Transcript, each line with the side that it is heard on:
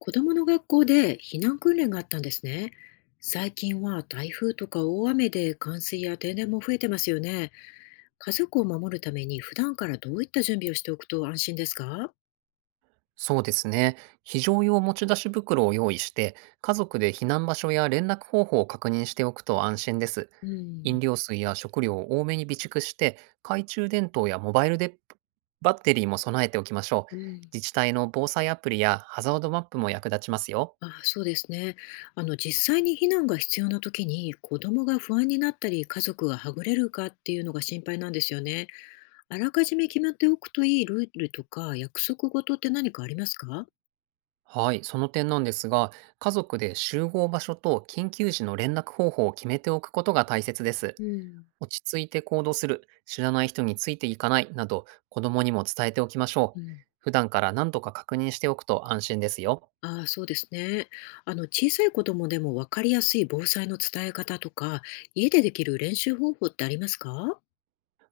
left: 子供の学校で避難訓練があったんですね。最近は台風とか大雨で冠水や停電も増えてますよね。家族を守るために普段からどういった準備をしておくと安心ですか？
right: そうですね。非常用持ち出し袋を用意して、家族で避難場所や連絡方法を確認しておくと安心です。
left: う
right: 飲
left: ん。
right: 料水や食料を多めに備蓄して、懐中電灯やモバイルでバッテリーも備えておきましょう。
left: うん。
right: 自治体の防災アプリやハザードマップも役立ちますよ。
left: あ、そうですね。実際に避難が必要な時に子供が不安になったり家族がはぐれるかっていうのが心配なんですよね。あらかじめ決まっておくといいルールとか約束事って何かありますか？
right: はい、その点なんですが、家族で集合場所と緊急時の連絡方法を決めておくことが大切です。
left: うん。
right: 落ち着いて行動する、知らない人についていかないなど、子供にも伝えておきましょ
left: う
right: う。
left: ん。
right: 普段から何度か確認しておくと安心ですよ。
left: ああ、そうですね。小さい子供でも分かりやすい防災の伝え方とか、家でできる練習方法ってありますか？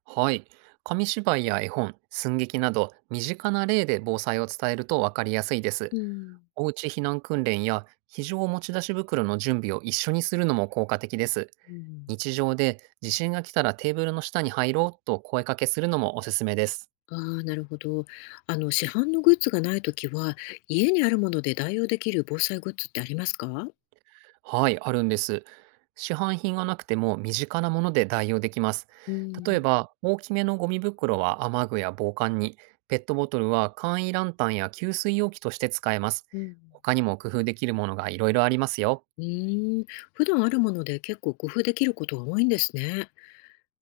right: はい。紙芝居や絵本、寸劇など、身近な例で防災を伝えると分かりやすいで
left: う
right: す。
left: ん、
right: おうち避難訓練や非常持ち出し袋の準備を一緒にするのも効果的です。
left: うん、
right: 日常で地震が来たらテーブルの下に入ろうと声かけするのもおすすめです。
left: ああ、なるほど。市販のグッズがないときは、家にあるもので代用できる防災グッズってありますか？
right: はい、あるんです。市販品がなくても身近なもので代用できます。
left: う
right: 例え
left: ん、
right: ば、大きめのゴミ袋は雨具や防寒に、ペットボトルは簡易ランタンや給水容器として使えます。
left: うん。
right: 他にも工夫できるものがいろいろありますよ。
left: うーん、普段あるもので結構工夫できることが多いんですね。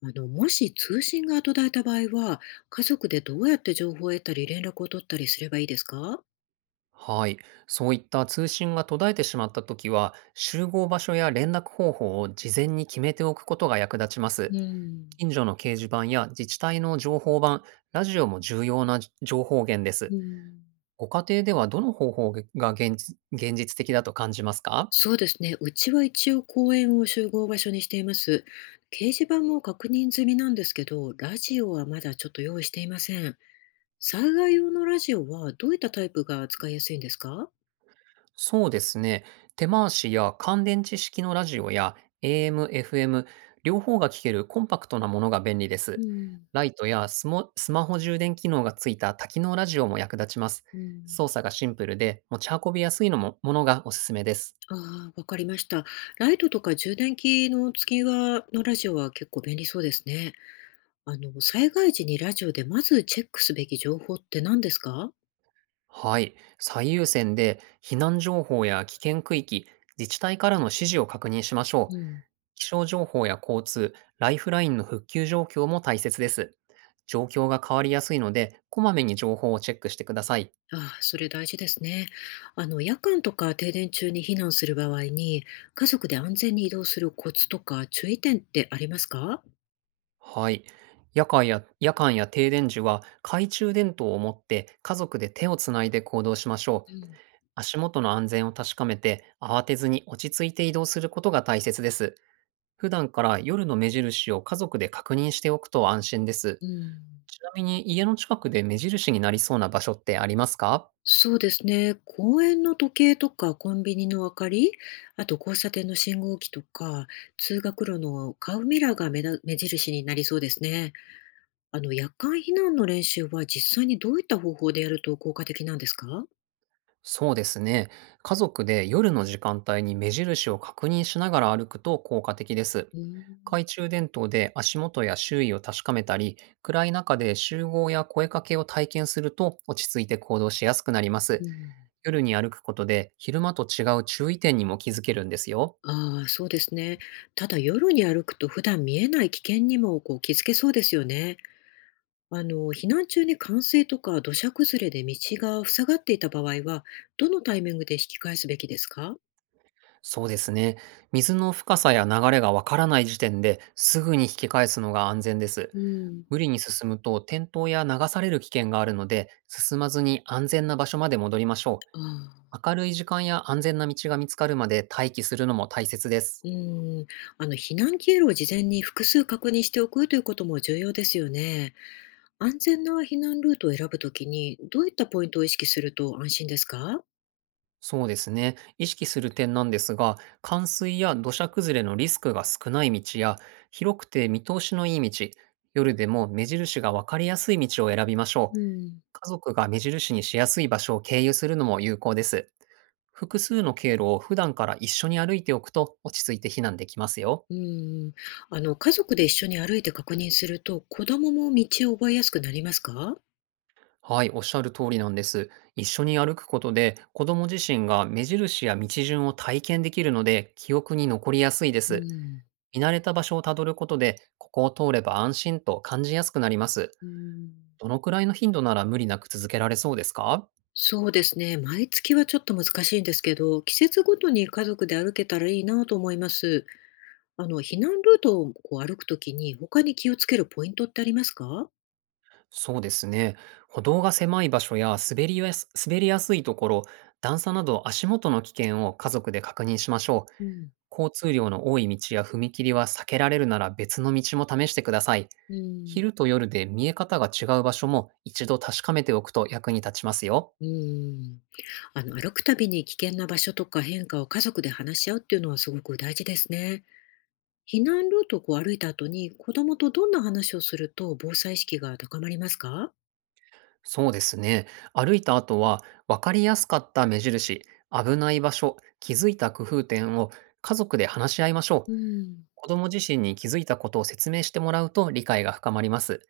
left: もし通信が途絶えた場合は、家族でどうやって情報を得たり連絡を取ったりすればいいですか？
right: はい、そういった通信が途絶えてしまった時は、集合場所や連絡方法を事前に決めておくことが役立ちます。
left: うん。
right: 近所の掲示板や自治体の情報板、ラジオも重要な情報源で
left: うー
right: す。
left: ん、
right: ご家庭ではどの方法が現実的だと感じますか？
left: そうですね。うちは一応公園を集合場所にしています。掲示板も確認済みなんですけど、ラジオはまだちょっと用意していません。災害用のラジオはどういったタイプが使いやすいんですか？
right: そうですね。手回しや乾電池式のラジオや AM、FM、エフエム両方が聴けるコンパクトなものが便利で
left: う
right: す。
left: ん、
right: ライトやスマホ充電機能がついた多機能ラジオも役立ちます。
left: うん。
right: 操作がシンプルで持ち運びやすいのもものがおすすめです。
left: ああ、わかりました。ライトとか充電器の付きはのラジオは結構便利そうですね。災害時にラジオでまずチェックすべき情報って何ですか？
right: はい、最優先で避難情報や危険区域、自治体からの指示を確認しましょ
left: う
right: う。
left: ん。
right: 気象情報や交通、ライフラインの復旧状況も大切です。状況が変わりやすいので、こまめに情報をチェックしてください。
left: ああ、それ大事ですね。夜間とか停電中に避難する場合に、家族で安全に移動するコツとか注意点ってありますか？
right: はい。夜間や停電時は懐中電灯を持って家族で手をつないで行動しましょ
left: う
right: う。
left: ん、
right: 足元の安全を確かめて、慌てずに落ち着いて移動することが大切です。普段から夜の目印を家族で確認しておくと安心です。
left: うん、
right: ちなみに家の近くで目印になりそうな場所ってありますか？
left: そうですね。公園の時計とかコンビニの明かり、あと交差点の信号機とか、通学路のカーブミラーが目印になりそうですね。夜間避難の練習は実際にどういった方法でやると効果的なんですか？
right: そうですね。家族で夜の時間帯に目印を確認しながら歩くと効果的です。
left: うん、
right: 懐中電灯で足元や周囲を確かめたり、暗い中で集合や声かけを体験すると落ち着いて行動しやすくなります。
left: うん。
right: 夜に歩くことで昼間と違う注意点にも気づけるんですよ。
left: ああ、そうですね。ただ夜に歩くと普段見えない危険にもこう気づけそうですよね。避難中に冠水とか土砂崩れで道が塞がっていた場合は、どのタイミングで引き返すべきですか？
right: そうですね。水の深さや流れがわからない時点ですぐに引き返すのが安全です。
left: うん、
right: 無理に進むと転倒や流される危険があるので、進まずに安全な場所まで戻りましょ
left: ああ、
right: う。明るい時間や安全な道が見つかるまで待機するのも大切です。
left: うん、避難経路を事前に複数確認しておくということも重要ですよね。安全な避難ルートを選ぶときに、どういったポイントを意識すると安心ですか？
right: そうですね。意識する点なんですが、冠水や土砂崩れのリスクが少ない道や、広くて見通しのいい道、夜でも目印がわかりやすい道を選びましょ
left: う
right: う。
left: ん。
right: 家族が目印にしやすい場所を経由するのも有効です。複数の経路を普段から一緒に歩いておくと落ち着いて避難できますよ。
left: うん、家族で一緒に歩いて確認すると、子供も道を覚えやすくなりますか？
right: はい、おっしゃる通りなんです。一緒に歩くことで子供自身が目印や道順を体験できるので記憶に残りやすいで
left: う
right: す。
left: ん、
right: 見慣れた場所をたどることでここを通れば安心と感じやすくなります。
left: うん、
right: どのくらいの頻度なら無理なく続けられそうですか？
left: そうですね。毎月はちょっと難しいんですけど、季節ごとに家族で歩けたらいいなと思います。避難ルートをこう歩くときに、他に気をつけるポイントってありますか？
right: そうですね。歩道が狭い場所や滑りやすいところ、段差など足元の危険を家族で確認しましょう。
left: うん、
right: 交通量の多い道や踏切は避けられるなら別の道も試してください。
left: うん。
right: 昼と夜で見え方が違う場所も一度確かめておくと役に立ちますよ。
left: うん。歩くたびに危険な場所とか変化を家族で話し合うっていうのはすごく大事ですね。避難ルートをこう歩いた後に子供とどんな話をすると防災意識が高まりますか？
right: そうですね。歩いた後は分かりやすかった目印、危ない場所、気づいた工夫点を家族で話し合いましょ
left: う
right: う。
left: ん、
right: 子供自身に気づいたことを説明してもらうと理解が深まります。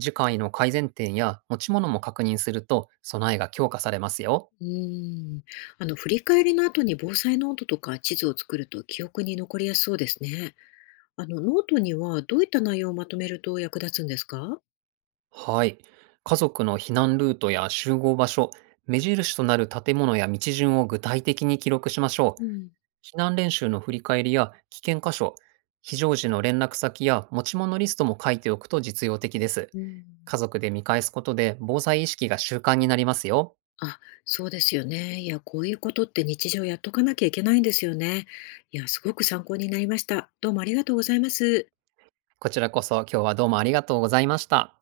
right: 次回の改善点や持ち物も確認すると備えが強化されますよ。
left: うん。あ、の、振り返りの後に防災ノートとか地図を作ると記憶に残りやすそうですね。ノートにはどういった内容をまとめると役立つんですか？
right: はい。家族の避難ルートや集合場所、目印となる建物や道順を具体的に記録しましょう。
left: うん、
right: 避難練習の振り返りや危険箇所、非常時の連絡先や持ち物リストも書いておくと実用的です。
left: うん。
right: 家族で見返すことで防災意識が習慣になりますよ。
left: あ、そうですよね。いや、こういうことって日常やっとかなきゃいけないんですよね。いや、すごく参考になりました。どうもありがとうございます。
right: こちらこそ今日はどうもありがとうございました。